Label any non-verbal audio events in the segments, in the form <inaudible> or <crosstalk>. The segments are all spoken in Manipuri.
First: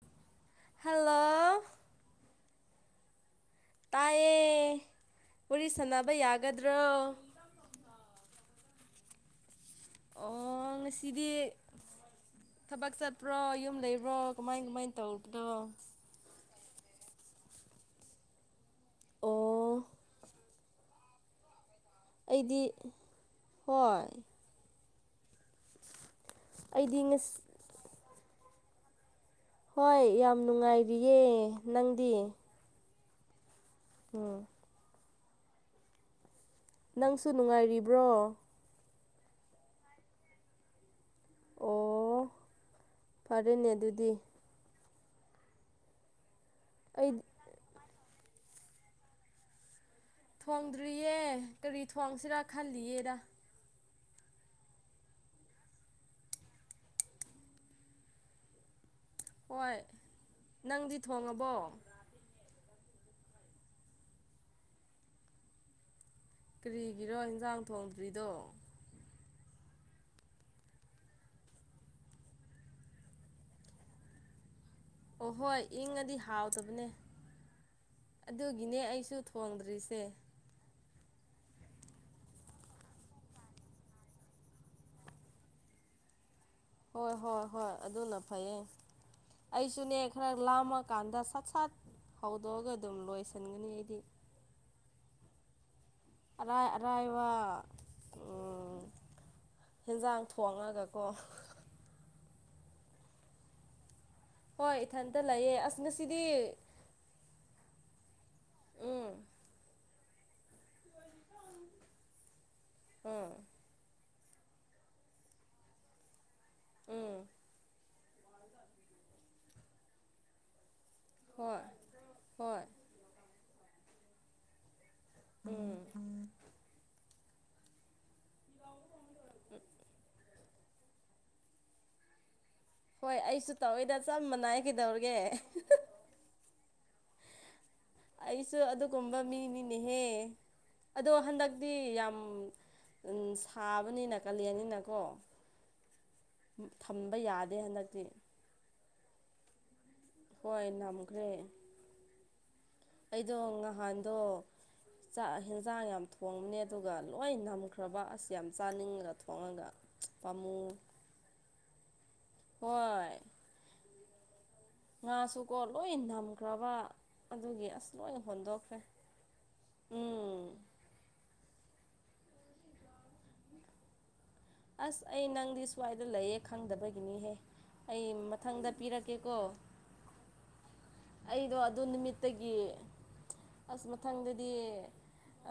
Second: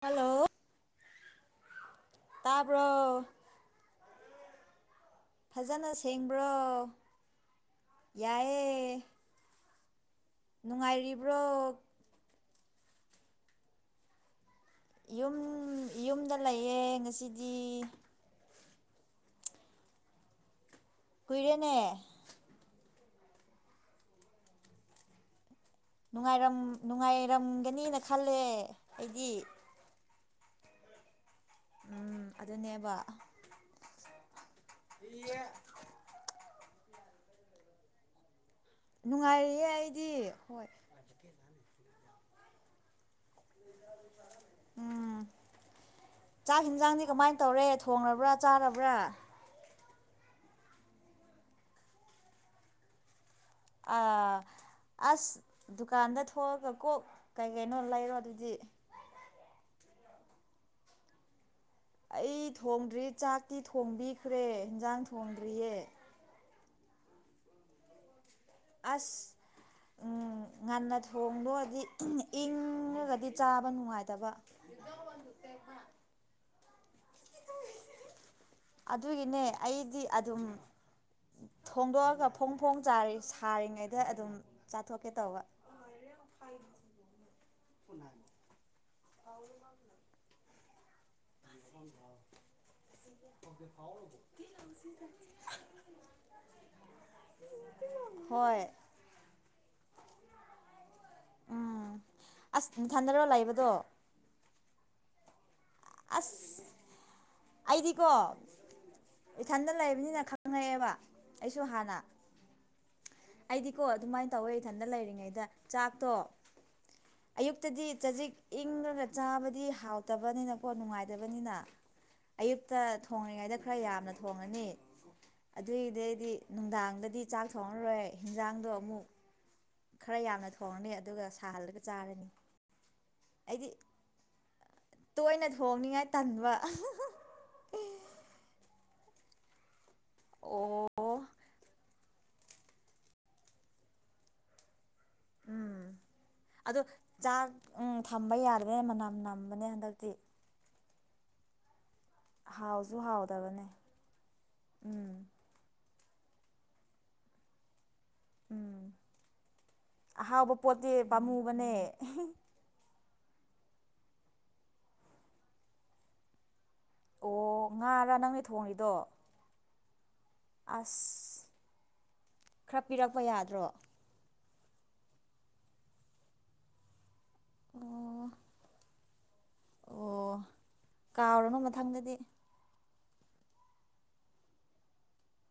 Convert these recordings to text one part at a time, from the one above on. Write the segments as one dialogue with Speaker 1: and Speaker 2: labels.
Speaker 1: ꯍꯜꯂꯣ
Speaker 2: ꯍꯥꯎ
Speaker 1: ꯇꯥꯕ꯭ꯔꯣ
Speaker 2: ꯇꯥꯏꯌꯦ ꯋꯥꯔꯤ
Speaker 1: ꯐꯖꯅ
Speaker 2: ꯁꯥꯟꯅꯕ
Speaker 1: ꯁꯦꯡꯕ꯭ꯔꯣ
Speaker 2: ꯌꯥꯒꯗ꯭ꯔꯣ
Speaker 1: ꯌꯥꯏꯌꯦ
Speaker 2: ꯑꯣ ꯉꯁꯤꯗꯤ
Speaker 1: ꯅꯨꯡꯉꯥꯏꯔꯤꯕ꯭ꯔꯣ
Speaker 2: ꯊꯕꯛ ꯆꯠꯄ꯭ꯔꯣ ꯌꯨꯝ ꯂꯩꯕ꯭ꯔꯣ ꯀꯃꯥꯏ ꯀꯃꯥꯏ
Speaker 1: ꯌꯨꯝ ꯌꯨꯝꯗ ꯂꯩꯌꯦ ꯉꯁꯤꯗꯤ
Speaker 2: ꯑꯣ
Speaker 1: ꯀꯨꯏꯔꯦꯅꯦ
Speaker 2: ꯑꯩꯗꯤ ꯍꯣꯏ
Speaker 1: ꯅꯨꯡꯉꯥꯏꯔꯝ
Speaker 2: ꯑꯩꯗꯤ ꯉꯁꯤ
Speaker 1: ꯅꯨꯡꯉꯥꯏꯔꯝꯒꯅꯤꯅ ꯈꯜꯂꯦ ꯑꯩꯗꯤ
Speaker 2: ꯍꯣꯏ ꯌꯥꯝ ꯅꯨꯡꯉꯥꯏꯔꯤꯌꯦ ꯅꯪꯗꯤ
Speaker 1: ꯎꯝ ꯑꯗꯨꯅꯦꯕ
Speaker 2: ꯎꯝ
Speaker 1: ꯌꯦ
Speaker 2: ꯅꯪꯁꯨ ꯅꯨꯡꯉꯥꯏꯔꯤꯕ꯭ꯔꯣ
Speaker 1: ꯅꯨꯡꯉꯥꯏꯔꯤꯌꯦ ꯑꯩꯗꯤ ꯍꯣꯏ
Speaker 2: ꯑꯣ ꯐꯔꯦꯅꯦ ꯑꯗꯨꯗꯤ
Speaker 1: ꯎꯝ ꯆꯥꯛ ꯍꯤꯟꯖꯥꯡꯗꯤ
Speaker 2: ꯑꯩ
Speaker 1: ꯀꯃꯥꯏꯅ ꯇꯧꯔꯦ ꯊꯣꯡꯉꯕ꯭ꯔꯥ ꯆꯥꯔꯕ꯭ꯔꯥ
Speaker 2: ꯊꯣꯡꯗ꯭ꯔꯤꯌꯦ ꯀꯔꯤ ꯊꯣꯡꯁꯤꯔꯥ ꯈꯜꯂꯤꯌꯦꯗ
Speaker 1: ꯑꯥ ꯑꯁ ꯗꯨꯀꯥꯟꯗ ꯊꯣꯛꯑꯒ ꯀꯣꯛ ꯀꯩ ꯀꯩꯅꯣ ꯂꯩꯔꯣ ꯑꯗꯨꯗꯤ
Speaker 2: ꯍꯣꯏ ꯅꯪꯗꯤ ꯊꯣꯡꯉꯥꯕꯣ
Speaker 1: ꯑꯩ ꯊꯣꯡꯗ꯭ꯔꯤ ꯆꯥꯛꯇꯤ ꯊꯣꯡꯕꯤꯈ꯭ꯔꯦ ꯍꯤꯟꯟꯖꯥꯡ ꯊꯣꯡꯗ꯭ꯔꯤꯌꯦ
Speaker 2: ꯀ꯭ꯔꯤꯒꯤꯔꯣ ꯍꯤꯟꯟꯖꯥꯡ ꯊꯣꯡꯗ꯭ꯔꯤꯗꯣ
Speaker 1: ꯑꯁ ꯎꯝ ꯉꯟꯅ ꯊꯣꯡꯕ ꯑꯣꯏꯗꯤ ꯏꯪꯉ ꯏꯪꯉꯒꯗꯤ ꯆꯥꯕ ꯅꯨꯡꯉꯥꯏꯇꯕ
Speaker 2: ꯑꯣꯍꯣꯏ ꯏꯪꯉꯥꯗꯤ ꯍꯥꯎꯇꯕꯅꯦ ꯑꯗꯨꯒꯤꯅꯦ ꯑꯩꯁꯨ
Speaker 1: ꯑꯗꯨꯒꯤꯅꯦ
Speaker 2: ꯊꯣꯡꯗ꯭ꯔꯤꯁꯦ
Speaker 1: ꯑꯩꯗꯤ ꯑꯗꯨꯝ ꯊꯣꯡꯗꯣꯛꯑꯒ ꯐꯣꯡ ꯐꯣꯡ ꯁꯥꯔꯤ ꯁꯥꯔꯤꯉꯩꯗ ꯑꯗꯨꯝ ꯆꯥꯊꯣꯛꯀꯦ ꯇꯧꯕ
Speaker 2: ꯍꯣꯏ ꯍꯣꯏ ꯍꯣꯏ ꯑꯗꯨꯅ ꯐꯩꯌꯦ ꯑꯩꯁꯨꯅꯦ ꯈꯔ ꯂꯥꯝꯃꯀꯥꯟꯗ ꯁꯠ ꯁꯠ ꯍꯧꯗꯣꯛꯑꯒ ꯑꯗꯨꯝ ꯂꯣꯏꯁꯤꯟꯒꯅꯤ ꯑꯩꯗꯤ ꯑꯔꯥꯏ ꯑꯔꯥꯏꯕ
Speaker 1: ꯍꯣꯏ
Speaker 2: ꯎꯝ ꯍꯤꯟꯖꯥꯡ ꯊꯣꯡꯉꯒꯀꯣ
Speaker 1: ꯎꯝ ꯑꯁ ꯅꯊꯟꯗꯔꯣ ꯂꯩꯕꯗꯣ
Speaker 2: ꯍꯣꯏ ꯏꯊꯟꯇ ꯂꯩꯌꯦ ꯑꯁ ꯉꯁꯤꯗꯤ
Speaker 1: ꯑꯁ ꯑꯩꯗꯤꯀꯣ
Speaker 2: ꯎꯝ
Speaker 1: ꯏꯊꯟꯇ ꯂꯩꯕꯅꯤꯅ ꯈꯪꯉꯛꯑ‌ꯦꯕ ꯑꯩꯁꯨ ꯍꯥꯟꯅ
Speaker 2: ꯎꯝ
Speaker 1: ꯑꯩꯗꯤꯀꯣ ꯑꯗꯨꯃꯥꯏꯅ ꯇꯧꯋꯦ ꯏꯊꯟꯇ ꯂꯩꯔꯤꯉꯩꯗ ꯆꯥꯛꯇꯣ
Speaker 2: ꯎꯝ
Speaker 1: ꯑꯌꯨꯛꯇꯗꯤ ꯆꯖꯤꯛ ꯏꯪꯉꯒ ꯆꯥꯕꯗꯤ ꯍꯥꯎꯇꯕꯅꯤꯅꯀꯣ ꯅꯨꯡꯉꯥꯏ ꯇꯕꯅꯤꯅ
Speaker 2: ꯍꯣꯏ ꯍꯣꯏ
Speaker 1: ꯑꯌꯨꯛꯇ ꯊꯣꯡꯉꯤꯉꯩꯗ ꯈꯔ ꯌꯥꯝꯅ ꯊꯣꯡꯉꯅꯤ ꯑꯗꯨꯏꯗꯩꯗꯤ ꯅꯨꯡꯗꯥꯡꯗꯗꯤ ꯆꯥꯛ ꯊꯣꯡꯉꯔꯣꯏ ꯍꯤꯟꯖꯥꯡꯗꯣ ꯑꯃꯨꯛ
Speaker 2: <inaudible>
Speaker 1: ꯈꯔ ꯌꯥꯝꯅ ꯊꯣꯡꯉꯅꯤ ꯑꯗꯨꯒ ꯁꯥꯍꯜꯂꯒ ꯆꯥꯔꯅꯤ
Speaker 2: ꯍꯣꯏ ꯑꯩꯁꯨ
Speaker 1: ꯑꯩꯗꯤ
Speaker 2: ꯇꯧꯏꯗ ꯆꯞ ꯃꯥꯟꯅꯩ ꯀꯩꯗꯧꯔꯒꯦ
Speaker 1: ꯇꯣꯏꯅ ꯊꯣꯡꯅꯤꯡꯉꯥꯏ ꯇꯟꯕ
Speaker 2: ꯑꯩꯁꯨ ꯑꯗꯨꯒꯨꯝꯕ ꯃꯤꯅꯤꯅꯦꯍꯦ
Speaker 1: ꯑꯣ
Speaker 2: ꯑꯗꯣ ꯍꯟꯗꯛꯇꯤ ꯌꯥꯝ ꯎꯝ ꯁꯥꯕꯅꯤꯅ ꯀꯜꯂꯤꯟ ꯅꯤꯅꯀꯣ
Speaker 1: ꯎꯝ ꯑꯗꯣ ꯆꯥꯛ
Speaker 2: ꯌꯥꯗꯦ
Speaker 1: ꯎꯝ
Speaker 2: ꯍꯟꯗꯛꯇꯤ
Speaker 1: ꯊꯝꯕ ꯌꯥꯗ꯭ꯔꯦ ꯃꯅꯝ ꯅꯝꯕꯅꯦ ꯍꯟꯗꯛꯇꯤ
Speaker 2: ꯍꯣꯏ ꯅꯝꯈ꯭ꯔꯦ
Speaker 1: ꯍꯥꯎ
Speaker 2: ꯑꯩꯗꯣ ꯉꯍꯥꯟꯗꯣ
Speaker 1: ꯎꯝ
Speaker 2: ꯆꯥꯛ ꯍꯦꯟꯖꯥꯡ ꯌꯥꯝ ꯊꯣꯡꯕꯅꯦ ꯑꯗꯨꯒ ꯂꯣꯏ ꯅꯝꯈ꯭ꯔꯕ ꯑꯁ ꯌꯥꯝ
Speaker 1: ꯎꯝ
Speaker 2: ꯆꯥꯅꯤꯡꯉꯒ ꯊꯣꯡꯉꯒ ꯄꯥꯝꯃꯨ
Speaker 1: ꯄꯝꯃꯨꯕꯅꯦ
Speaker 2: ꯍꯣꯏ ꯉꯥꯁꯨꯀꯣ ꯂꯣꯏꯟ ꯊꯝꯈ꯭ꯔꯕ ꯑꯗꯨꯒꯤ
Speaker 1: ꯑꯣ
Speaker 2: ꯑꯁ
Speaker 1: ꯉꯥꯔ
Speaker 2: ꯂꯣꯏꯅ
Speaker 1: ꯅꯪꯅ
Speaker 2: ꯍꯨꯟꯗꯣꯛꯈ꯭ꯔꯦ
Speaker 1: ꯊꯣꯡꯉꯤꯗꯣ
Speaker 2: ꯎꯝ
Speaker 1: ꯑꯁ ꯈꯔ ꯄꯤꯔꯛꯄ ꯌꯥꯗ꯭ꯔꯣ
Speaker 2: ꯑꯁ ꯑꯩ ꯅꯪꯗꯤ ꯁ꯭ꯋꯥꯏꯗ ꯂꯩꯌꯦ ꯈꯪꯗꯕꯒꯤꯅꯤꯍꯦ ꯑꯩ
Speaker 1: ꯑꯣ
Speaker 2: ꯃꯊꯪꯗ ꯄꯤꯔꯛꯀꯦꯀꯣ
Speaker 1: ꯑꯣ
Speaker 2: ꯑꯩꯗꯣ
Speaker 1: ꯀꯥꯎꯔꯅꯨ
Speaker 2: ꯑꯗꯨ
Speaker 1: ꯃꯊꯪꯗꯗꯤ
Speaker 2: ꯅꯨꯃꯤꯠꯇꯒꯤ ꯑꯁ ꯃꯊꯪꯗꯗꯤ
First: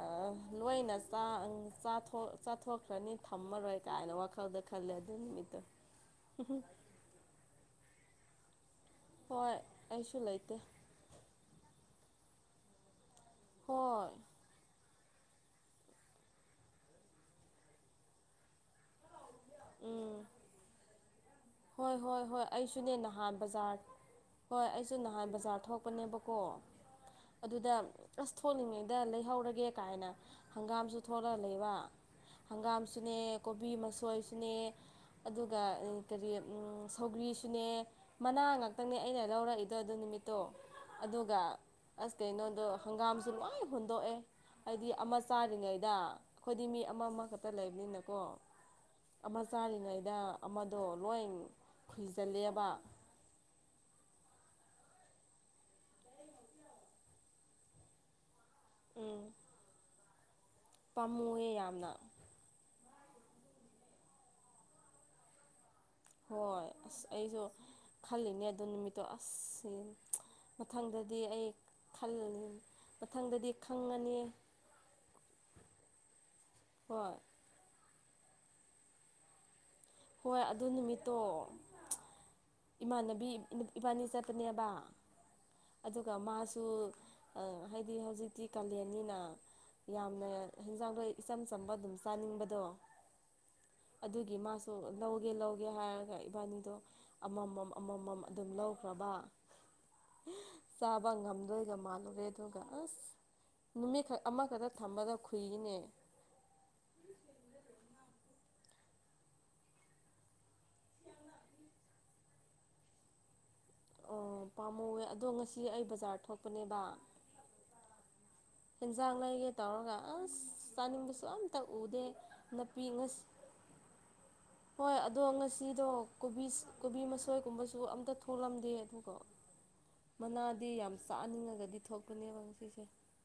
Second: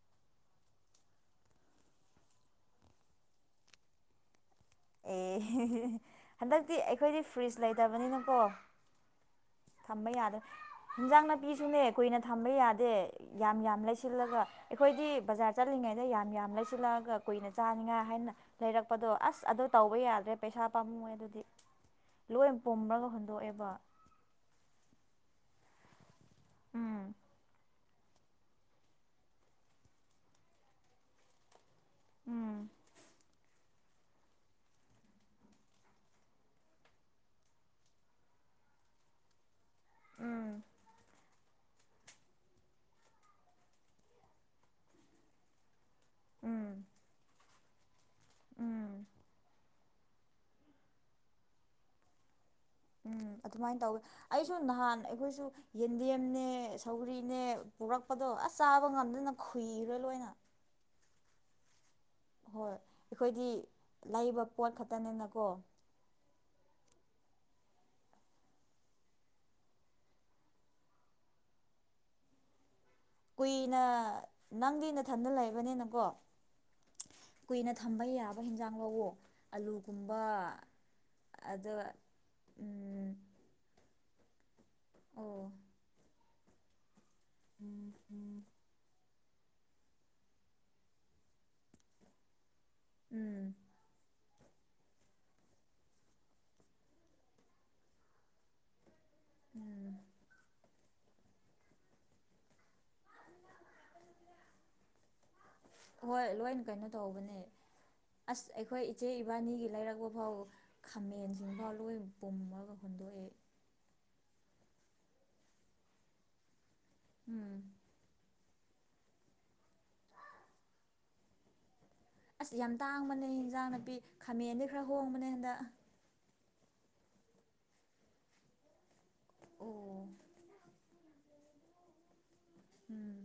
Speaker 2: ꯑꯥ ꯂꯣꯏꯅ ꯆꯥ ꯑꯪ ꯆꯊꯣꯛ ꯆꯥꯊꯣꯛꯈ꯭ꯔꯅꯤ ꯊꯝꯃꯔꯣꯏ ꯀꯥꯏꯅ ꯋꯥꯈꯜ ꯑꯗꯨꯗ ꯈꯜꯂꯦ ꯑꯗꯨ ꯅꯨꯃꯤꯠꯇꯨ
Speaker 1: ꯑꯦ ꯍꯟꯗꯛꯇꯤ ꯑꯩꯈꯣꯏꯗꯤ ꯐ꯭ꯔꯤꯖ ꯂꯩꯇꯕꯅꯤꯅꯀꯣ
Speaker 2: ꯍꯣꯏ
Speaker 1: ꯊꯝꯕ
Speaker 2: ꯑꯩꯁꯨ
Speaker 1: ꯌꯥꯗꯦ
Speaker 2: ꯂꯩꯇꯦ
Speaker 1: ꯏꯟꯖꯥꯡ ꯅꯥꯄꯤꯁꯨꯅꯦ ꯀꯨꯏꯅ ꯊꯝꯕ ꯌꯥꯗꯦ ꯌꯥꯝ ꯌꯥꯝ
Speaker 2: ꯍꯣꯏ
Speaker 1: ꯂꯩꯁꯤꯜꯂꯒ ꯑꯩꯈꯣꯏꯗꯤ ꯕꯖꯥꯔ ꯆꯠꯂꯤꯉꯩꯗ ꯌꯥꯝ ꯌꯥꯝ ꯂꯩꯁꯤꯜꯂꯛꯑꯒ ꯀꯨꯏꯅ ꯆꯥꯅꯤꯡꯉꯥꯏ ꯍꯥꯏꯅ ꯂꯩꯔꯛꯄꯗꯣ ꯑꯁ ꯑꯠ ꯇꯧꯕ ꯌꯥꯗ꯭ꯔꯦ ꯄꯩꯁꯥ ꯄꯥꯝꯃꯣꯏ ꯑꯗꯨꯗꯤ
Speaker 2: ꯍꯣꯏ ꯍꯣꯏ ꯍꯣꯏ
Speaker 1: ꯂꯣꯏ
Speaker 2: ꯑꯩꯁꯨꯅꯦ
Speaker 1: ꯄꯨꯝꯔꯒ
Speaker 2: ꯅꯍꯥꯟ
Speaker 1: ꯍꯨꯟꯗꯣꯛꯑꯦꯕ
Speaker 2: ꯕꯖꯥꯔ ꯍꯣꯏ ꯑꯩꯁꯨ ꯅꯍꯥꯟ ꯕꯖꯥꯔ ꯊꯣꯛꯄꯅꯦꯕꯀꯣ
Speaker 1: ꯎꯝ
Speaker 2: ꯑꯗꯨꯗ ꯑꯁ ꯊꯣꯛꯂꯤꯉꯩꯗ ꯂꯩꯍꯧꯔꯒꯦ ꯀꯥꯏꯅ ꯍꯪꯒꯥꯝꯁꯨ ꯊꯣꯛꯂ ꯂꯩꯕ
Speaker 1: ꯎꯝ
Speaker 2: ꯍꯪꯒꯥꯝꯁꯨꯅꯦ ꯀꯣꯕꯤ ꯃꯁꯣꯏꯁꯨꯅꯦ ꯑꯗꯨꯒ ꯏ ꯀꯔꯤ ꯎꯝ ꯁꯧꯒ꯭ꯔꯤꯁꯨꯅꯦ ꯃꯅꯥ ꯉꯥꯛꯇꯪꯅꯦ ꯑꯩꯅ ꯂꯧꯔꯛꯏ ꯑꯗꯨ ꯅꯨꯃꯤꯠꯇꯣ
Speaker 1: ꯎꯝ
Speaker 2: ꯑꯗꯨ ꯇ ꯑꯗꯨꯒ ꯑꯁ ꯀꯩꯅꯣꯗꯣ ꯍꯪꯒꯥꯝꯁꯨ ꯂꯣꯏꯟ ꯍꯨꯟꯗꯣꯛꯑꯦ ꯍꯥꯏꯗꯤ ꯑꯃꯁ ꯆꯥꯔꯤꯉꯩꯗ ꯑꯩꯈꯣꯏꯗꯤ ꯃꯤ
Speaker 1: ꯎꯝ
Speaker 2: ꯑꯃ ꯑꯃꯈꯛꯇ ꯂꯩꯕꯅꯤꯅ ꯀꯣ
Speaker 1: ꯎꯝ
Speaker 2: ꯑꯃ ꯆꯥꯔꯤꯉꯩꯗ ꯑꯃꯗꯣ ꯂꯣꯏ ꯈꯨꯨꯏꯖꯜꯂꯦꯕ
Speaker 1: ꯎꯝ ꯑꯗꯨꯃꯥꯏꯟ ꯇꯧꯋꯤ ꯑꯩꯁꯨ ꯅꯍꯥꯟ ꯑꯩꯈꯣꯏꯁꯨ ꯌꯦꯟꯗꯦꯝꯅꯦ ꯁꯧꯔꯤꯅꯦ ꯄꯨꯔꯛꯄꯗꯣ ꯑꯁ ꯆꯥꯕ ꯉꯝꯗꯅ ꯈꯨꯨꯏꯔꯦ ꯂꯣꯏꯅ
Speaker 2: ꯄꯥꯝꯃꯨꯑꯦ ꯌꯥꯝꯅ
Speaker 1: ꯍꯣꯏ ꯑꯩꯈꯣꯏꯗꯤ ꯂꯩꯕ ꯄꯣꯠ ꯈꯛꯇꯅꯤꯅꯀꯣ
Speaker 2: ꯍꯣꯏ ꯑꯁ ꯑꯩꯁꯨ ꯈꯜꯂꯤꯅꯦ ꯑꯗꯨ ꯅꯨꯃꯤꯠꯇꯣ ꯑꯁ ꯎꯝ ꯃꯊꯪꯗꯗꯤ ꯑꯩ <inaudible>
Speaker 1: ꯀꯨꯏꯅ
Speaker 2: ꯈꯪꯉꯅꯤ
Speaker 1: ꯅꯪꯗꯤ ꯅꯊꯟꯗ ꯂꯩꯕꯅꯤꯅꯀꯣ
Speaker 2: ꯍꯣꯏ
Speaker 1: ꯀꯨꯏꯅ ꯊꯝꯕ ꯌꯥꯕ ꯍꯤꯟꯖꯥꯡ ꯂꯧꯋꫭ ꯑꯂꯨꯒꯨꯝꯕ
Speaker 2: ꯍꯣꯏ ꯑꯗꯨ ꯅꯨꯃꯤꯠꯇꯣ
Speaker 1: ꯑꯗ ꯎꯝ
Speaker 2: ꯏꯃꯥꯟꯅꯕꯤ ꯏꯕꯥꯅꯤ ꯆꯠꯄꯅꯦꯕ
Speaker 1: ꯑꯣ
Speaker 2: ꯑꯗꯨꯒ ꯃꯥꯁꯨ ꯑꯪ ꯍꯥꯏꯗꯤ ꯍꯧꯖꯤꯛꯇꯤ ꯀꯥꯂꯦꯟꯅꯤꯅ ꯌꯥꯝꯅ ꯍꯦꯟꯖꯥꯡꯗꯣꯏ ꯏꯆꯝ ꯆꯝꯕ ꯑꯗꯨꯝ ꯆꯥꯅꯤꯡꯕꯗꯣ
Speaker 1: <inaudible>
Speaker 2: ꯑꯗꯨꯒꯤ ꯃꯥꯁ ꯂꯧꯒꯦ ꯂꯧꯒꯦ ꯍꯥꯏꯔꯒ ꯏꯕꯥꯅꯤꯗꯣ ꯑꯃꯃꯝ ꯑꯃꯃꯝ ꯑꯗꯨꯝ ꯂꯧꯈ꯭ꯔꯕ
Speaker 1: <inaudible>
Speaker 2: ꯆꯥꯕ ꯉꯝꯗꯣꯏꯒ ꯃꯥꯜꯂꯨꯔꯦ ꯑꯗꯨꯒ ꯑꯁ ꯅꯨꯃꯤꯠꯈꯛ ꯑꯃꯈꯇ ꯊꯝꯕꯗ ꯈꯨꯨꯏꯔꯤꯅꯦ
Speaker 1: ꯍꯣꯏ ꯂꯣꯏꯅ ꯀꯩꯅꯣ ꯇꯧꯕꯅꯦ ꯑꯁ ꯑꯩꯈꯣꯏ ꯏꯆꯦ ꯏꯕꯥꯅꯤꯒꯤ ꯂꯩꯔꯛꯄ ꯐꯥꯎꯕ ꯈꯥꯃꯦꯟꯖꯤꯡꯐꯎ ꯂꯣꯏ ꯄꯨꯝꯝꯃꯒ ꯍꯨꯟꯗꯣꯛꯑꯦ
Speaker 2: ꯑꯣ ꯄꯥꯝꯃꯨꯋꯦ ꯑꯗꯣ ꯉꯁꯤ ꯑꯩ ꯕꯖꯥꯔ ꯊꯣꯛꯄꯅꯦꯕ
Speaker 1: ꯎꯝ
Speaker 2: ꯍꯤꯟꯖꯥꯡ ꯂꯩꯒꯦ ꯇꯧꯔꯒ ꯑꯁ ꯆꯥꯅꯤꯡꯕꯁꯨ ꯑꯝꯇ ꯎꯗꯦ
Speaker 1: ꯑꯁ ꯌꯥꯝ
Speaker 2: ꯅꯥꯄꯤ ꯉꯁꯤ
Speaker 1: ꯇꯥꯡꯕꯅꯦ ꯏꯟꯖꯥꯡ ꯅꯄꯤ
Speaker 2: ꯍꯣꯏ ꯑꯗꯣ ꯉꯁꯤꯗꯣ ꯀꯣꯕꯤꯁ ꯀꯣꯕꯤ ꯃꯁꯣꯏꯒꯨꯝꯕꯁꯨ ꯑꯝꯇ ꯊꯣꯛꯂꯝꯗꯦ ꯑꯗꯨꯒ
Speaker 1: ꯑꯣ
Speaker 2: ꯃꯅꯥꯗꯤ ꯌꯥꯝ ꯆꯥꯅꯤꯡꯉꯒꯗꯤ ꯊꯣꯛꯄꯅꯦꯕ ꯉꯁꯤꯁꯦ
Speaker 1: ꯎꯝ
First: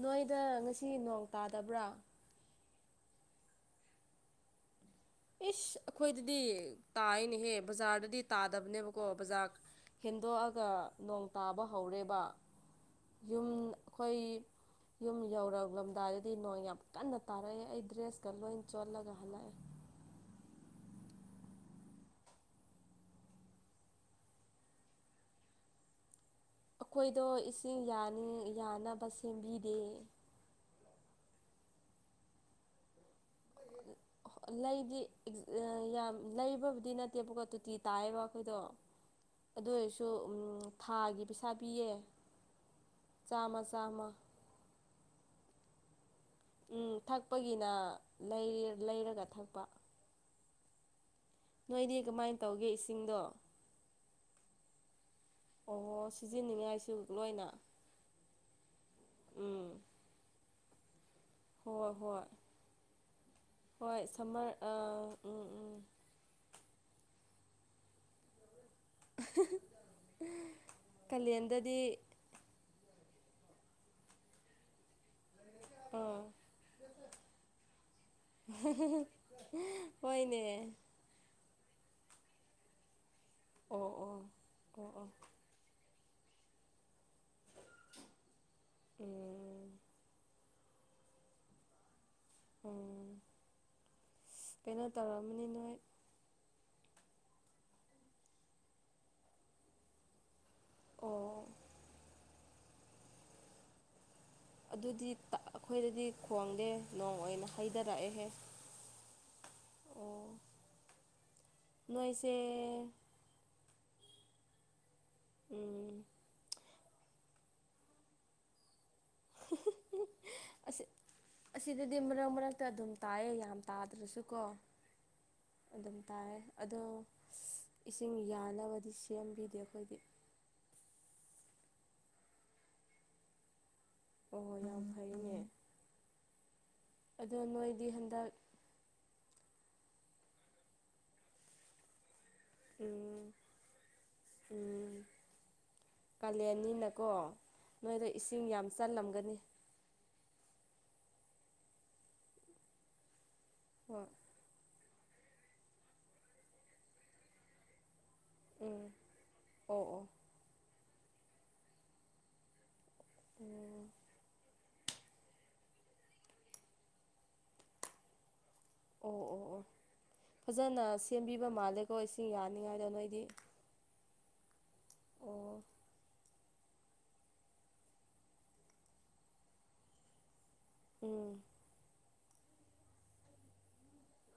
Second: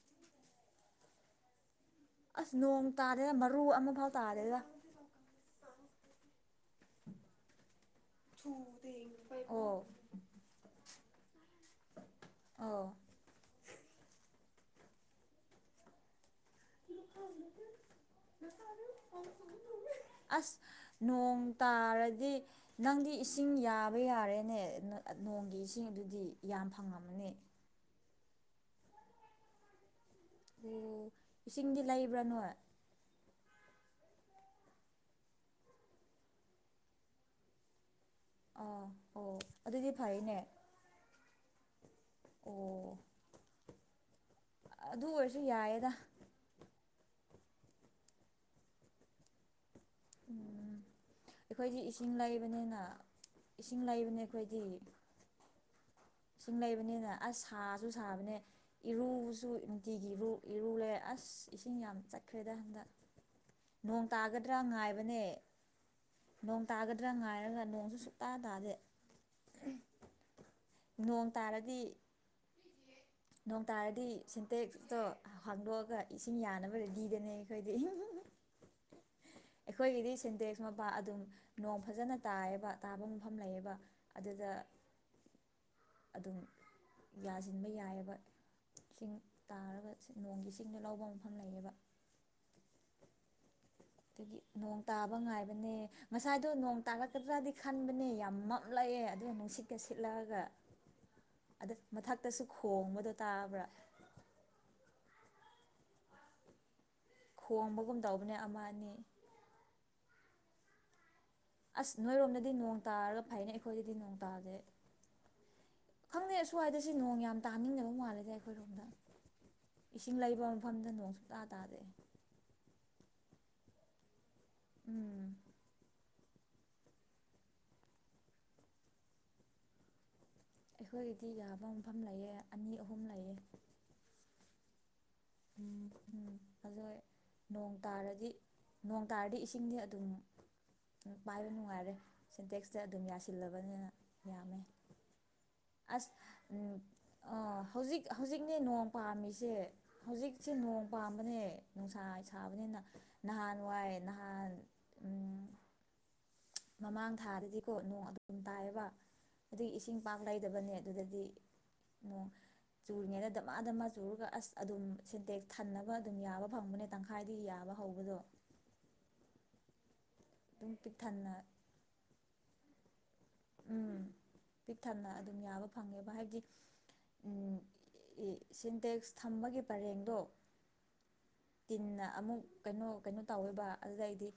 Speaker 2: ꯅꯣꯏꯗ ꯉꯁꯤ ꯅꯣꯡ ꯇꯥꯗꯕ꯭ꯔꯥ
Speaker 1: ꯑꯁ ꯅꯣꯡ ꯇꯥꯔꯦ ꯃꯔꯨ ꯑꯃꯐꯥꯎ ꯇꯥꯔꯦꯗ
Speaker 2: ꯏꯁ ꯑꯩꯈꯣꯏꯗꯗꯤ ꯇꯥꯏꯅꯦꯍꯦ ꯕꯖꯥꯔꯗꯗꯤ ꯇꯥꯗꯕꯅꯦꯕꯀꯣ ꯕꯖꯥꯔ
Speaker 1: ꯑꯣ
Speaker 2: ꯍꯦꯟꯗꯣꯛꯑꯒ ꯅꯣꯡ ꯇꯥꯕ ꯍꯧꯔꯦꯕ
Speaker 1: ꯑꯣ
Speaker 2: ꯌꯨꯝ ꯑꯈꯣꯏ ꯌꯨꯝ ꯌꯧꯔꯛꯂꯝꯗꯥꯏꯗꯗꯤ ꯅꯣꯡ ꯌꯥꯝ ꯀꯟꯅ ꯇꯥꯔꯛꯑꯦ ꯑꯩ ꯗ꯭ꯔꯦꯁꯀ ꯂꯣꯏ ꯆꯣꯠꯂꯒ ꯍꯜꯂꯛꯑꯦ
Speaker 1: ꯑꯁ ꯅꯣꯡ ꯇꯥꯔꯗꯤ ꯅꯪꯗꯤ ꯏꯁꯤꯡ ꯌꯥꯕ ꯌꯥꯔꯦꯅꯦ ꯅꯑ ꯅꯣꯡꯒꯤ ꯏꯁꯤꯡ ꯑꯗꯨꯗꯤ ꯌꯥꯝ
Speaker 2: ꯑꯩꯈꯣꯏꯗꯣ
Speaker 1: ꯐꯪꯉꯝꯃꯅꯤ
Speaker 2: ꯏꯁꯤꯡ ꯌꯥꯅꯤ ꯌꯥꯅꯕ ꯁꯦꯝꯕꯤꯗꯦ
Speaker 1: ꯎꯝ ꯏꯁꯤꯡꯗꯤ ꯂꯩꯕ꯭ꯔ ꯅꯣꯏ
Speaker 2: ꯂꯩꯗꯤ ꯏꯛ ꯌꯥꯝ ꯂꯩꯕꯕꯨꯗꯤ ꯅꯠꯇꯦꯕꯀ ꯇꯣꯇꯤ ꯇꯥꯏꯕ ꯗꯣ
Speaker 1: ꯑꯣ ꯑꯣ
Speaker 2: ꯑꯗꯨ
Speaker 1: ꯑꯗꯨꯗꯤ
Speaker 2: ꯑꯣꯏꯁꯨ
Speaker 1: ꯐꯩꯅꯦ
Speaker 2: ꯎꯝ ꯊꯥꯒꯤ ꯄꯩꯁꯥ ꯄꯤꯌꯦ
Speaker 1: ꯑꯣ
Speaker 2: ꯆꯥꯝꯃ ꯆꯥꯝꯃ
Speaker 1: ꯑꯗꯨ ꯑꯣꯏꯔꯁꯨ ꯌꯥꯏꯌꯦꯗ
Speaker 2: ꯎꯝ ꯊꯛꯄꯒꯤꯅ ꯂꯩꯔꯦ ꯂꯩꯔꯒ ꯊꯛꯄ
Speaker 1: ꯑꯈꯣꯏꯗꯤ
Speaker 2: ꯅꯣꯏꯗꯤ
Speaker 1: ꯏꯁꯤꯡ
Speaker 2: ꯀꯃꯥꯏꯅ ꯇꯧꯒꯦ
Speaker 1: ꯂꯩꯕꯅꯦꯅ
Speaker 2: ꯏꯁꯤꯡꯗꯣ
Speaker 1: ꯏꯁꯤꯡ ꯂꯩꯕꯅꯦ ꯑꯈꯣꯏꯗꯤ
Speaker 2: ꯑꯣ
Speaker 1: ꯁꯤꯡ
Speaker 2: ꯁꯤꯖꯤꯟꯅꯅꯤꯡꯉꯥꯏꯁꯨ
Speaker 1: ꯂꯩꯕꯅꯤꯅ ꯑꯁ
Speaker 2: ꯂꯣꯏꯅ
Speaker 1: ꯁꯥ ꯖꯨ ꯁꯥꯕꯅꯦ ꯏꯔꯨꯁꯨ
Speaker 2: ꯎꯝ
Speaker 1: ꯅꯨꯡꯇꯤꯒꯤ ꯏꯔꯨ ꯏꯔꯨꯂꯦ ꯑꯁ ꯏꯁꯤꯡ
Speaker 2: ꯍꯣꯏ
Speaker 1: ꯌꯥꯝ
Speaker 2: ꯍꯣꯏ
Speaker 1: ꯆꯠꯈ꯭ꯔꯦꯗ ꯍꯟꯗꯛ
Speaker 2: ꯍꯣꯏ
Speaker 1: ꯅꯣꯡ
Speaker 2: ꯁꯝꯃꯔ
Speaker 1: ꯇꯥꯒꯗ꯭ꯔꯥ
Speaker 2: ꯑꯥ
Speaker 1: ꯉꯥꯏꯕꯅꯦ
Speaker 2: ꯎꯝ ꯎꯝ
Speaker 1: ꯅꯣꯡ ꯇꯥꯒꯗ꯭ꯔꯥ ꯉꯥꯏꯔꯒ ꯅꯣꯡꯁꯨ ꯁꯨꯛꯇꯥ ꯇꯥꯗꯦ
Speaker 2: <unintelligible>
Speaker 1: ꯅꯣꯡ
Speaker 2: ꯀꯥꯂꯦꯟꯗꯗꯤ
Speaker 1: ꯇꯥꯔꯗꯤ ꯅꯣꯡ ꯇꯥꯔꯗꯤ ꯁꯤꯟꯇꯦꯛꯁꯇꯣ ꯍꯥꯡꯗꯣꯛꯑꯒ
Speaker 2: ꯑꯥ
Speaker 1: ꯏꯁꯤꯡ ꯌꯥꯅꯕ ꯔꯦꯗꯤꯗꯅꯦ ꯑꯩꯈꯣꯏꯗꯤ <unintelligible> ꯑꯩꯈꯣꯏꯒꯤꯗꯤ
Speaker 2: ꯍꯣꯏꯅꯦ
Speaker 1: ꯁꯤꯟꯇꯦꯛꯁ ꯃꯄꯥ ꯑꯗꯨꯝ ꯅꯣꯡ ꯐꯖꯅ ꯇꯥꯏꯑꯕ ꯇꯥꯕ ꯃꯐꯝ ꯂꯩꯌꯦꯕ
Speaker 2: ꯑꯣ ꯑꯣ
Speaker 1: ꯑꯗꯨꯗ
Speaker 2: ꯑꯣ ꯑꯣ
Speaker 1: ꯑꯗꯨꯝ ꯌꯥꯖꯤꯟꯕ ꯌꯥ ꯆꯤꯡ
Speaker 2: ꯎꯝ
Speaker 1: ꯇꯥꯔꯒ ꯅꯣꯡꯒꯤ ꯏꯁꯤꯡꯗ ꯂꯧꯕꯝ
Speaker 2: ꯎꯝ
Speaker 1: ꯗꯒꯤ ꯅꯣꯡ
Speaker 2: ꯀꯩꯅꯣ
Speaker 1: ꯇꯥꯕ
Speaker 2: ꯇꯧꯔꯝꯃꯅꯤ
Speaker 1: ꯉꯥꯏꯕꯅꯦ
Speaker 2: ꯅꯣꯏ
Speaker 1: ꯉꯁꯥꯏꯗꯣ ꯅꯣꯡ ꯇꯥꯛꯔꯛꯀꯗ꯭ꯔꯗꯤ ꯈꯟꯕꯅꯦ ꯌꯥꯝ ꯃꯝꯂꯛꯑꯦ ꯑꯗꯨ ꯅꯨꯡꯁꯤꯠꯀ ꯁꯤꯠꯂꯛꯑꯒ
Speaker 2: ꯑꯣ
Speaker 1: ꯑꯗ ꯃꯊꯛꯇꯁꯨ ꯈꯣꯡꯕꯗꯣ ꯇꯥꯕ꯭ꯔꯥ
Speaker 2: ꯑꯗꯨꯗꯤ ꯇ ꯑꯈꯣꯏꯗꯗꯤ ꯈꯣꯡꯗꯦ ꯅꯣꯡ ꯑꯣꯏꯅ
Speaker 1: ꯍꫭꯝꯕꯒꯨꯝ
Speaker 2: ꯍꯩꯊꯔꯛꯑꯦꯍꯦ
Speaker 1: ꯇꯧꯕꯅꯦ ꯑꯃ ꯑꯅꯤ
Speaker 2: ꯑꯣ
Speaker 1: ꯑꯁ
Speaker 2: ꯅꯣꯏꯁꯦ
Speaker 1: ꯅꯣꯏꯔꯣꯝꯗꯗꯤ ꯅꯣꯡ ꯇꯥꯔꯒ ꯐꯩꯅꯦ ꯑꯩꯈꯣꯏꯗꯗꯤ ꯅꯣꯡ ꯇꯥꯗꯦ
Speaker 2: ꯎꯝ
Speaker 1: ꯈꯪꯗꯦ ꯑꯁ꯭ꯋꯥꯏꯗ ꯁꯤ ꯅꯣꯡ ꯌꯥꯝ ꯇꯥꯅꯤꯡꯗꯕ ꯃꯥꯜꯂꯦꯗ ꯑꯩꯈꯣꯏꯔꯣꯝꯗ ꯏꯁꯤꯡ ꯂꯩꯕ
Speaker 2: ꯑꯁꯤ
Speaker 1: ꯃꯐꯝꯗ ꯅꯣꯡ ꯁꯨꯛꯇꯥ ꯇꯥꯗꯦ
Speaker 2: ꯑꯁꯤꯗꯗꯤ ꯃꯔꯛ ꯃꯔꯛꯇ ꯑꯗꯨꯝ ꯇꯥꯏꯌꯦ ꯌꯥꯝ ꯇꯥꯗ꯭ꯔꯁꯨꯀꯣ
Speaker 1: ꯎꯝ
Speaker 2: ꯑꯗꯨꯝ ꯇꯥꯌꯦ ꯑꯗꯣ ꯏꯁꯤꯡ ꯌꯥꯅꯕꯗꯤ ꯁꯦꯝꯕꯤꯗꯦ ꯑꯩꯈꯣꯏꯗꯤ
Speaker 1: ꯑꯩꯈꯣꯏꯒꯤꯗꯤ ꯌꯥꯕ ꯃꯐꯝ ꯂꯩꯌꯦ ꯑꯅꯤ ꯑꯍꯨꯝ ꯂꯩꯌꯦ
Speaker 2: ꯑꯣꯏ ꯌꯥꯝ ꯍꯩꯌꯦ
Speaker 1: ꯎꯝ ꯑꯗꯣ ꯅꯣꯡ
Speaker 2: ꯅꯣꯏꯗꯤ ꯍꯟꯗꯛ
Speaker 1: ꯇꯥꯔꯗꯤ ꯅꯣꯡ ꯇꯥꯔꯗꯤ ꯏꯁꯤꯡꯗꯤ ꯑꯗꯨꯝ ꯎꯝ ꯄꯥꯏꯕ ꯅꯨꯡꯉꯥꯏꯔꯦ ꯁꯦꯟꯇꯦꯛꯁꯇ ꯑꯗꯨꯝ
Speaker 2: ꯎꯝ
Speaker 1: ꯌꯥꯁꯤꯜꯂꯕꯅꯤꯅ ꯌꯥꯝꯃꯦ ꯑꯁ ꯎꯝ
Speaker 2: ꯀꯥꯂꯦꯟꯅꯤꯅꯀꯣ
Speaker 1: ꯑꯥ ꯍꯧꯖꯤꯛ
Speaker 2: ꯅꯣꯏꯗ ꯏꯁꯤꯡ
Speaker 1: ꯍꯧꯖꯤꯛꯅꯦ
Speaker 2: ꯌꯥꯝ
Speaker 1: ꯅꯣꯡ
Speaker 2: ꯆꯜꯂꯝꯒꯅꯤ
Speaker 1: ꯄꯥꯝꯃꯤꯁꯦ ꯍꯧꯖꯤꯛꯁꯦ ꯅꯣꯡ ꯄꯥꯝꯕꯅꯦ ꯅꯨꯡꯁꯥ ꯁꯥꯕꯅꯤꯅ ꯅꯍꯥꯟꯋꯥꯏ
Speaker 2: ꯍꯣꯏ
Speaker 1: ꯅꯍꯥꯟ ꯎꯝ ꯃꯃꯥꯡ ꯊꯥꯗꯗꯤꯀꯣ ꯅꯣꯡ ꯑꯗꯨ__ ꯎꯝ ꯇꯥꯏꯌꯦꯕ ꯑꯗꯨꯒꯤ
Speaker 2: ꯑꯣ
Speaker 1: ꯏꯁꯤꯡ
Speaker 2: ꯑꯣ
Speaker 1: ꯄꯥꯛ ꯂꯩꯗꯕꯅꯦ ꯑꯗꯨꯗꯗꯤ ꯆꯨꯔꯤꯉꯩꯗ ꯗ ꯃꯥ ꯗ
Speaker 2: ꯎꯝ
Speaker 1: ꯃꯥ ꯆꯨꯔꯒ ꯑꯁ ꯑꯗꯨꯝ ꯁꯦꯟꯇꯦꯛ ꯊꯟꯅꯕ ꯑꯗꯨꯝ ꯌꯥꯕ ꯐꯪꯕꯅꯦ ꯇꯪꯈꯥ__ ꯈꯥꯏꯗꯤ ꯌꯥꯕ ꯍꯧꯕꯗꯣ
Speaker 2: ꯑꯣ ꯑꯣ ꯑꯣ
Speaker 1: ꯑꯗꯨꯝ
Speaker 2: ꯐꯖꯅ
Speaker 1: ꯄꯤꯛ ꯊꯟꯅ
Speaker 2: ꯁꯦꯝꯕꯤꯕ ꯃꯥꯜꯂꯦꯀꯣ ꯏꯁꯤꯡ ꯌꯥꯅꯤꯉꯥꯏꯗꯣ ꯅꯣꯏꯗꯤ
Speaker 1: ꯎꯝ ꯄꯤꯛ ꯊꯟꯅ ꯑꯗꯨꯝ
Speaker 2: ꯑꯣ
Speaker 1: ꯌꯥꯕ ꯐꯪꯉꯦꯕ ꯍꯥꯏꯕꯗꯤ ꯎꯝ ꯏ ꯁꯤꯟꯇꯦꯛꯁ ꯊꯝꯕꯒꯤ ꯄꯔꯦꯡꯗꯣ
Speaker 2: ꯎꯝ
Speaker 1: ꯇꯤꯟꯅ ꯑꯃꯨꯛ ꯀꯩꯅꯣ ꯀꯩꯅꯣ ꯇꯧꯋꯦꯕ ꯑꯗꯨꯗꯩꯗꯤ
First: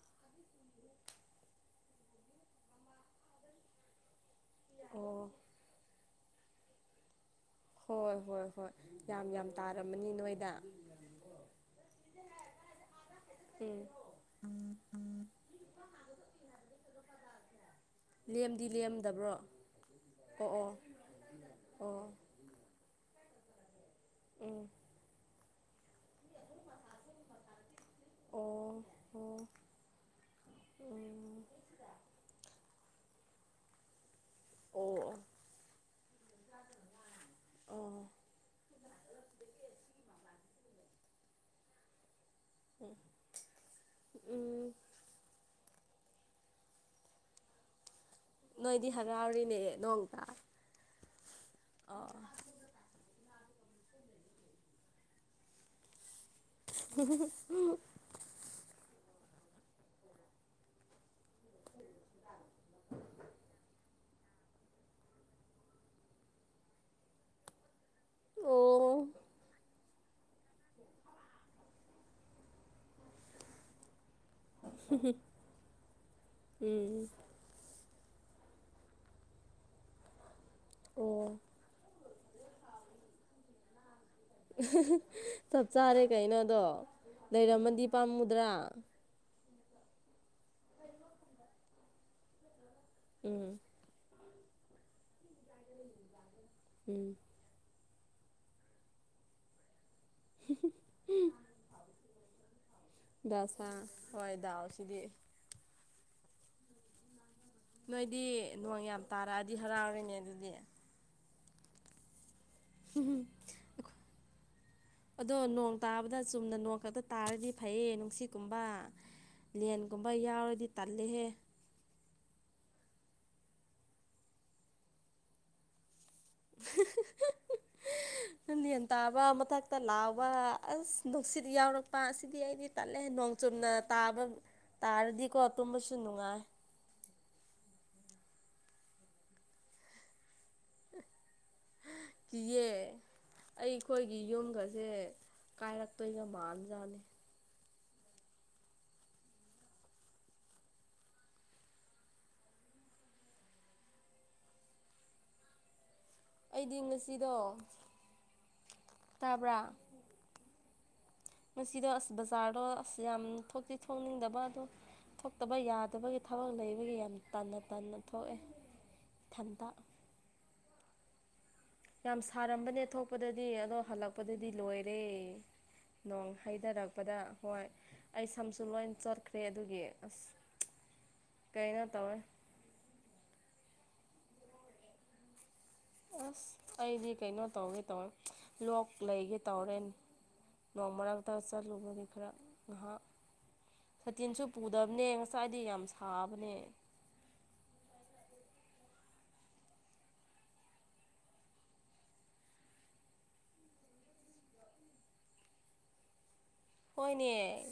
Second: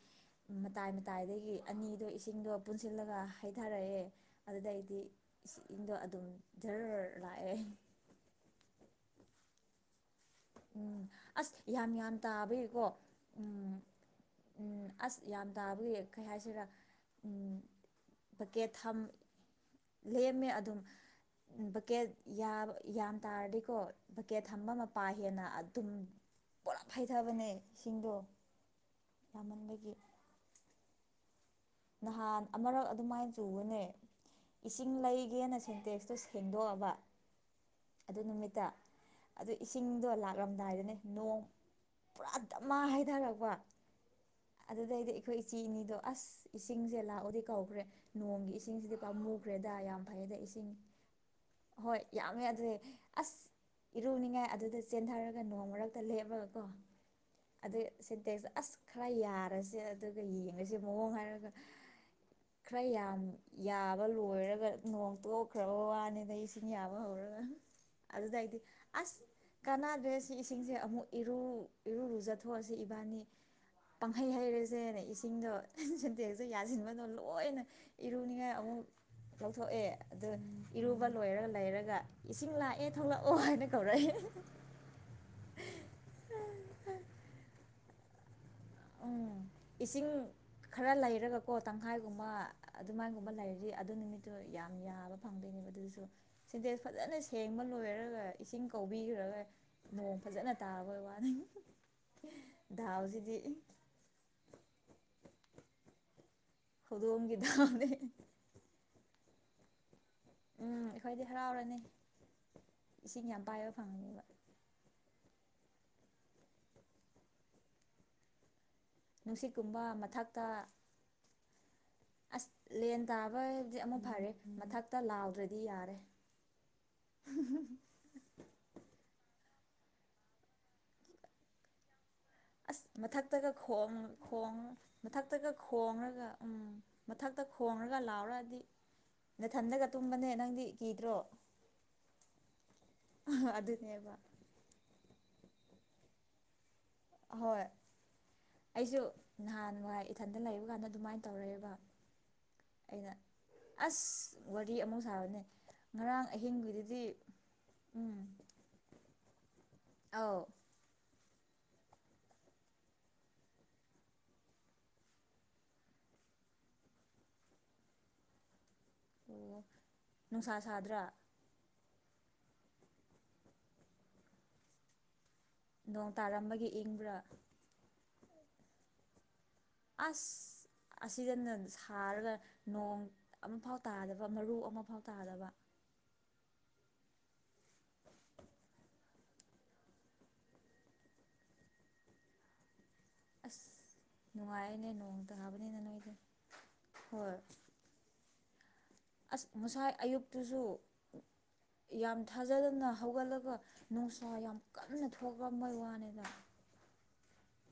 Speaker 1: ꯃꯇꯥꯏ ꯃꯇꯥꯏꯗꯒꯤ ꯑꯅꯤꯗꯣ ꯏꯁꯤꯡꯗꯣ ꯄꯨꯟꯁꯤꯜꯂꯒ ꯍꯥꯏꯠ__ ꯊꯥꯔꯛꯑꯦ ꯑꯗꯨꯗꯩꯗꯤ
Speaker 2: ꯑꯣ
Speaker 1: ꯏꯁꯤꯡ ꯗꯣ ꯑꯗꯨꯝ ꯖꯔ ꯂꯥꯛꯑꯦ
Speaker 2: ꯍꯣꯏ ꯍꯣꯏ ꯍꯣꯏ ꯌꯥꯝ ꯌꯥꯝ ꯇꯥꯔꯝꯃꯅꯤ ꯅꯣꯏꯗ
Speaker 1: ꯎꯝ ꯑꯁ ꯌꯥꯝ ꯌꯥꯝ ꯇꯥꯕꯒꯤꯀꯣ ꯎꯝ ꯎꯝ ꯑꯁ ꯌꯥꯝ ꯇꯥꯕꯒꯤ ꯀꯩ ꯍꯥꯏꯁꯤꯔꯥ ꯎꯝ
Speaker 2: ꯂꯦꯝꯗꯤ
Speaker 1: ꯕꯛꯀꯦꯠ ꯊꯝ
Speaker 2: ꯂꯦꯝꯗꯕ꯭ꯔꯣ
Speaker 1: ꯂꯦꯝꯃꯦ
Speaker 2: ꯑꯣ ꯑꯣ
Speaker 1: ꯑꯗꯨꯝ
Speaker 2: ꯑꯣ
Speaker 1: ꯕꯥꯀꯦꯠ ꯌꯦꯕ ꯌꯥꯝ ꯇꯥꯔꯗꯤꯀꯣ ꯕꯛꯀꯦꯠ
Speaker 2: ꯎꯝ
Speaker 1: ꯊꯝꯕ ꯃꯄꯥ ꯍꯦꯟꯅ ꯑꯗꯨꯝ ꯄꯨꯂꯞ ꯍꯩꯊꯕꯅꯦ ꯏꯁꯤꯡꯗꯣ
Speaker 2: ꯑꯣ ꯑꯣ
Speaker 1: ꯌꯥꯝꯃꯟꯕꯒꯤ
Speaker 2: ꯎꯝ
Speaker 1: ꯅꯍꯥꯟ ꯑꯃꯔꯛ ꯑꯗꯨꯃꯥꯏꯟ ꯆꯨꯕꯅꯦ ꯏꯁꯤꯡ
Speaker 2: ꯑꯣ ꯑꯣ
Speaker 1: ꯂꯩꯒꯦꯅ ꯁꯦꯟꯇꯦꯛꯁꯇꯣ ꯁꯦꯡꯗꯣꯛꯑꯕ
Speaker 2: ꯑꯣ
Speaker 1: ꯑꯗꯨ ꯅꯨꯃꯤꯠꯇ ꯑꯗꯨ ꯏꯁꯤꯡꯗꯣ ꯂꯥꯛ__ ꯔꯝꯗꯥꯏꯗꯅꯦ ꯅꯣꯡ ꯄꯨꯔꯥ ꯗꯥꯃꯥ ꯍꯩꯗꯔꯛꯄ
Speaker 2: ꯎꯝ
Speaker 1: ꯑꯗꯨꯗꯩꯗꯤ ꯏ__ ꯑꯩꯈꯣꯏ ꯏꯆꯤ ꯏꯅꯤꯗꯣ ꯑꯁ ꯏꯁꯤꯡꯁꯦ ꯂꯥꯛꯑꯣꯗꯤ ꯀꯧꯈ꯭ꯔꯦ ꯅꯣꯡꯒꯤ
Speaker 2: ꯅꯣꯏꯗꯤ
Speaker 1: ꯏꯁꯤꯡꯁꯤꯗꯤ
Speaker 2: ꯍꯔꯥꯎꯔꯤꯅꯦ
Speaker 1: ꯄꯥꯝꯃꯨꯈ꯭ꯔꯦꯗ ꯌꯥꯝ
Speaker 2: ꯅꯣꯡꯇ
Speaker 1: ꯐꯩꯌꯦꯗ ꯏꯁꯤꯡ ꯍꯣꯏ
Speaker 2: ꯑꯣ
Speaker 1: ꯌꯥꯝꯃꯦ ꯑꯗꯨꯏ ꯑꯁ ꯏꯔꯨꯅꯤꯡꯉꯥꯏ ꯑꯗꯨꯗ ꯆꯦꯟꯊꯔꯒ ꯅꯣꯡꯃ ꯃꯔꯛꯇ ꯂꯦꯞꯂꯒꯀꯣ
Speaker 2: <unintelligible>
Speaker 1: ꯁꯦꯟꯇꯦꯛꯁ ꯑꯁ ꯈꯔ ꯌꯥꯔꯁꯦ ꯑꯗꯨꯒ ꯌꯦꯡꯉꯁꯦ ꯃꯑꯣꯡ ꯍꯥꯏꯔꯒ ꯈꯔ ꯌꯥꯝ ꯌꯥ__
Speaker 2: <inaudible>
Speaker 1: ꯅꯣꯡ ꯇꯣꯛꯈ꯭ꯔꯕ ꯋꯥꯅꯤꯗ ꯏꯁꯤꯡ ꯌꯥꯕ ꯍꯧꯔꯒ ꯑꯗꯨꯗꯥꯏꯗꯤ
Speaker 2: ꯑꯣ
Speaker 1: ꯑꯁ ꯀꯥꯟꯅꯗ꯭ꯔꯦ ꯁꯤ ꯏꯁꯤꯡꯁꯦ ꯑꯃꯨꯛ ꯏꯔꯨ ꯏꯔꯨꯨꯔꯨꯖꯊꯣꯛꯑꯁꯤ ꯏꯕꯥꯅꯤ ꯄꯪꯍꯩ ꯍꯩꯔꯁꯦꯅꯦ ꯏꯁꯤꯡꯗꯣ ꯁꯦꯟꯇꯦꯛꯁꯨ ꯌꯥꯁꯤꯟꯕꯗꯣ
Speaker 2: ꯎꯝ
Speaker 1: ꯂꯣꯏꯅ ꯏꯔꯨꯅꯤꯡꯉꯥꯏ ꯑꯃꯨꯛ ꯂꯧꯊꯣꯛꯑꯦ ꯑꯗꯨ__ ꯏꯔꯨꯕ
Speaker 2: ꯑꯣ
Speaker 1: ꯂꯣꯏꯔꯒ ꯂꯩꯔꯒ ꯏꯁꯤꯡ ꯂꯥꯛꯑꯦ ꯊꯣꯛꯂꯛꯑꯣ ꯍꯥꯏꯅ ꯀꯧꯔꯛꯑꯦ
Speaker 2: ꯆꯞ ꯆꯥꯔꯦ ꯀꯩꯅꯣ ꯑꯗꯣ ꯂꯩꯔꯝꯃꯗꯤ ꯄꯥꯝꯃꯨꯗ꯭ꯔꯥ
Speaker 1: ꯎꯝ ꯏꯁꯤꯡ ꯈꯔ ꯂꯩꯔꯒꯀꯣ ꯇꯪꯈꯥꯏꯒꯨꯝꯕ ꯑꯗꯨꯃꯥꯏꯒꯨꯝꯕ
Speaker 2: ꯎꯝ
Speaker 1: ꯂꯩꯔꯗꯤ ꯑꯗꯨ ꯅꯨꯃꯤꯠꯇꯨ ꯌꯥꯝ ꯌꯥꯕ ꯐꯪꯗꯣꯏꯅꯦꯕ ꯑꯗꯨꯁꯨ ꯁꯤꯟꯇꯦꯛꯁ
Speaker 2: ꯎꯝ
Speaker 1: ꯐꯖꯅ ꯁꯦꯡꯕ ꯂꯣꯏꯔꯒ ꯏꯁꯤꯡ ꯀꯧꯕꯤꯈ꯭ꯔꯒ ꯅꯣꯡ ꯐꯖꯅ ꯇꯥꯕꯩ ꯋꯥꯅꯤ ꯗꯥꯎꯁꯤꯗꯤ
Speaker 2: ꯗꯁꯥ ꯍꯣꯏ ꯗꯥꯎꯁꯤꯗꯤ
Speaker 1: ꯍꯧꯗꯣꯡꯒꯤ ꯗꯥꯎ
Speaker 2: ꯅꯣꯏꯗꯤ ꯅꯣꯡ ꯌꯥꯝ ꯇꯥꯔꯛꯑꯗꯤ ꯍꯔꯥꯎꯔꯦꯅꯦ ꯑꯗꯨꯗꯤ
Speaker 1: ꯎꯝ ꯑꯩꯈꯣꯏꯗꯤ ꯍꯔꯥꯎꯔꯅꯤ ꯏꯁꯤꯡ ꯌꯥꯝ ꯄꯥꯏꯕ ꯐꯪꯉꯅꯦꯕ
Speaker 2: ꯑꯗꯣ ꯅꯣꯡ ꯇꯥꯕꯗ ꯆꯨꯝꯅ ꯅꯣꯡ ꯈꯛꯇ ꯇꯥꯔꯗꯤ ꯐꯩꯌꯦ ꯅꯨꯡꯁꯤꯠ ꯀꯨꯝꯕ
Speaker 1: ꯅꯨꯡꯁꯤꯠꯀꯨꯝꯕ
Speaker 2: ꯂꯦꯟꯒꯨꯝꯕ
Speaker 1: ꯃꯊꯛꯇ
Speaker 2: ꯌꯥꯎꯔꯗꯤ ꯇꯜꯂꯦꯍꯦ
Speaker 1: ꯑꯁ ꯂꯦꯟ ꯇꯥꯕꯗꯤ ꯑꯃꯨꯛ ꯐꯔꯦ ꯃꯊꯛꯇ ꯂꯥꯎꯗ꯭ꯔꯗꯤ ꯌꯥꯔꯦ <unintelligible>
Speaker 2: ꯅꯪ ꯂꯦꯟ ꯇꯥꯕ ꯃꯊꯛꯇ ꯂꯥꯎꯕ ꯑꯁ ꯅꯨꯡꯁꯤꯠ ꯌꯥꯎꯔꯛ ꯄꯥ ꯑꯁꯤꯗꯤ ꯑꯩꯗꯤ
Speaker 1: ꯑꯁ
Speaker 2: ꯇꯜꯂꯦ ꯅꯣꯡ
Speaker 1: ꯃꯊꯛꯇꯒ
Speaker 2: ꯆꯨꯝꯅ
Speaker 1: ꯈꯣꯡ
Speaker 2: ꯇꯥꯕ
Speaker 1: ꯈꯣꯡ
Speaker 2: ꯇꯥꯔꯗꯤꯀꯣ
Speaker 1: ꯃꯊꯛꯇꯒ
Speaker 2: ꯇꯨꯝꯕꯁꯨ
Speaker 1: ꯈꯣꯡꯔꯒ
Speaker 2: ꯅꯨꯡꯉꯥꯏ
Speaker 1: ꯎꯝ ꯃꯊꯛꯇ ꯈꯣꯡꯔꯒ ꯂꯥꯎꯔꯛꯑꯗꯤ ꯅꯊꯟꯗꯒ ꯇꯨꯝꯕꯅꯦ ꯅꯪꯗꯤ ꯀꯤꯗ꯭ꯔꯣ
Speaker 2: ꯀꯤꯌꯦ ꯑꯩ
Speaker 1: ꯑꯗꯨꯅꯦꯕ
Speaker 2: ꯈꯣꯏꯒꯤ ꯌꯨꯝꯒꯁꯦ ꯀꯥꯏꯔꯛꯇꯣꯏꯒ ꯃꯥꯟꯖꯥꯠꯅꯤ
Speaker 1: ꯍꯣꯏ ꯑꯩꯁꯨ ꯅꯍꯥꯟꯋꯥꯏ ꯏꯊꯟꯗ ꯂꯩꯕ ꯀꯥꯟꯗ ꯑꯗꯨꯃꯥꯏꯅ ꯇꯧꯔꯛꯑꯦꯕ ꯑꯩꯅ ꯑꯁ ꯋꯥꯔꯤ ꯑꯃꯨꯛ ꯁꯥꯕꯅꯦ ꯉꯔꯥꯡ
Speaker 2: ꯑꯩꯗꯤ
Speaker 1: ꯑꯍꯤꯡꯒꯤꯗꯨꯗꯤ
Speaker 2: ꯉꯁꯤꯗꯣ
Speaker 1: ꯎꯝ
Speaker 2: ꯇꯥꯕ꯭ꯔꯥ
Speaker 1: ꯑꯧ
Speaker 2: ꯉꯁꯤꯗꯣ ꯑꯁ ꯕꯖꯥꯔꯗꯣ ꯑꯁ ꯌꯥꯝ ꯊꯣꯛꯇꯤ ꯊꯣꯛꯅꯤꯡꯗꯕ ꯑꯗꯣ ꯊꯣꯛꯇꯕ ꯌꯥꯗꯕꯒꯤ ꯊꯕꯛ ꯂꯩꯕꯒꯤ ꯌꯥꯝ ꯇꯟꯅ ꯇꯟꯅ ꯊꯣꯛꯑꯦ
Speaker 1: ꯑꯣ
Speaker 2: ꯏꯊꯟꯇ
Speaker 1: ꯅꯨꯡꯁꯥ ꯁꯥꯗ꯭ꯔꯥ
Speaker 2: ꯌꯥꯝ ꯁꯥꯔꯝꯕꯅꯦ ꯊꯣꯛꯄꯗꯗꯤ ꯑꯗꯣ ꯍꯜꯂꯛꯄꯗꯗꯤ ꯂꯣꯏꯔꯦ ꯅꯣꯡ
Speaker 1: ꯇꯥꯔꯝꯕꯒꯤ
Speaker 2: ꯍꯩꯗꯔꯛꯄꯗ
Speaker 1: ꯏꯪꯕ꯭ꯔꯥ
Speaker 2: ꯍꯣꯏ ꯑꯩ ꯁꯝꯁꯨ ꯂꯣꯏ ꯆꯣꯠꯈ꯭ꯔꯦ ꯑꯗꯨꯒꯤ
Speaker 1: ꯑꯁ ꯑꯁꯤꯗꯅ
Speaker 2: ꯀꯩꯅꯣ ꯇꯧꯋꯦ
Speaker 1: ꯁꯥꯔꯒ ꯅꯣꯡ ꯑꯃꯐꯥꯎ ꯇꯥꯗꯕ ꯃꯔꯨ ꯑꯃꯐꯥꯎ ꯇꯥꯗꯕ
Speaker 2: ꯑꯁ ꯑꯩꯗꯤ ꯀꯩꯅꯣ ꯇꯧꯒꯦ ꯇꯧꯋꯦ ꯂꯣꯛ ꯂꯩꯒꯦ ꯇꯧꯔꯦꯅꯦ ꯅꯣꯡ ꯃꯔꯛꯇ ꯆꯠꯂꯨꯕꯒꯤ ꯈꯔ ꯉꯍꯥꯛ
Speaker 1: ꯑꯁ
Speaker 2: ꯁꯥꯇꯤꯟꯁꯨ
Speaker 1: ꯅꯨꯡꯉꯥꯏꯅꯦ
Speaker 2: ꯄꯨꯗꯕꯅꯦ
Speaker 1: ꯅꯣꯡ
Speaker 2: ꯉꯁꯥꯏꯗꯤ
Speaker 1: ꯇꯥꯕꯅꯤꯅ
Speaker 2: ꯌꯥꯝ
Speaker 1: ꯅꯣꯏꯗꯤ
Speaker 2: ꯁꯥꯕꯅꯦ
Speaker 1: ꯍꯣꯏ ꯑꯁ ꯉꯁꯥꯏ ꯑꯌꯨꯛꯇꯨꯁꯨ ꯌꯥꯝ ꯊꯥꯖꯗꯅ ꯍꯧꯒꯠꯂꯒ ꯅꯨꯡꯁꯥ ꯌꯥꯝ ꯀꯟꯅ ꯊꯣꯛꯔꯝꯕꯩ ꯋꯥꯅꯤꯗ
Speaker 2: ꯍꯣꯏꯅꯦ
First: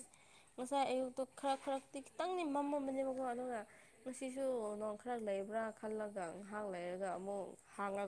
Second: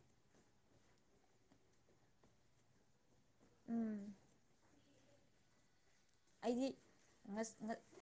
Speaker 2: ꯉꯁꯥꯏ ꯑꯌꯨꯛꯇꯣ ꯈꯔ ꯈꯔꯛꯇꯤ ꯈꯤꯇꯪꯗꯤ ꯃꯝꯃꯝꯕꯅꯦꯕ ꯀꯣ ꯑꯗꯨꯒ
Speaker 1: ꯎꯝ
Speaker 2: ꯉꯁꯤꯁꯨ ꯅꯣꯡ ꯈꯔ ꯂꯩꯕ꯭ꯔꯥ ꯈꯜꯂꯒ ꯉꯍꯥꯛ
Speaker 1: ꯑꯩꯗꯤ
Speaker 2: ꯂꯩꯔꯒ ꯑꯃꯨꯛ
Speaker 1: ꯉꯁ
Speaker 2: ꯍꯥꯡꯉꯛ